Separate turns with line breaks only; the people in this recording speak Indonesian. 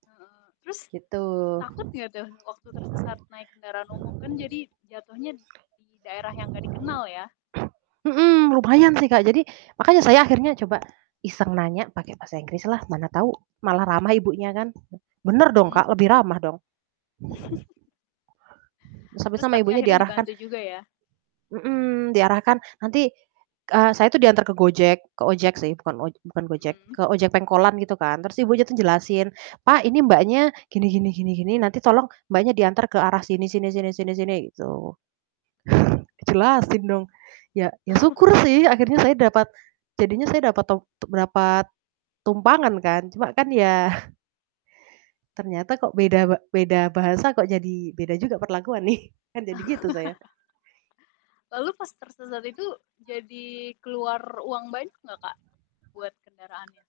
Heeh. Terus,
Gitu.
takut enggak tuh waktu tersesat naik kendaraan umum, kan jadi jatuhnya di daerah yang enggak dikenal ya?
Mhm. Lumayan sih, Kak, jadi, makanya saya akhirnya coba iseng nanya pakai bahasa Inggrislah mana tahu malah ramah ibunya kan. Bener dong,
Mhm.
Kak, lebih ramah dong. Sampai
Terus,
sama
tapi
ibunya
akhirnya
diarahkan
dibantu juga ya.
mhm, diarahkan, nanti, eee, saya itu diantar ke Gojek ke ojek sih, bukan oj bukan Gojek,
Mhm.
ke ojek pengkolan gitu kan. Terus ibunya tuh jelasin, "Pak, ini Mbaknya gini gini gini gini, nanti tolong Mbaknya diantar ke arah sini sini sini sini sini." Gitu. Dijelasin dong. Ya ya
Oh.
syukur sih akhirnya saya dapat jadinya saya dapat top tuk dapat tumpangan kan. Cuma kan ya ternyata kok beda ba beda bahasa kok jadi beda juga perlakuan nih, kan jadi gitu saya.
Lalu pas tersesat itu jadi keluar uang banyak enggak, Kak, buat kendaraannya?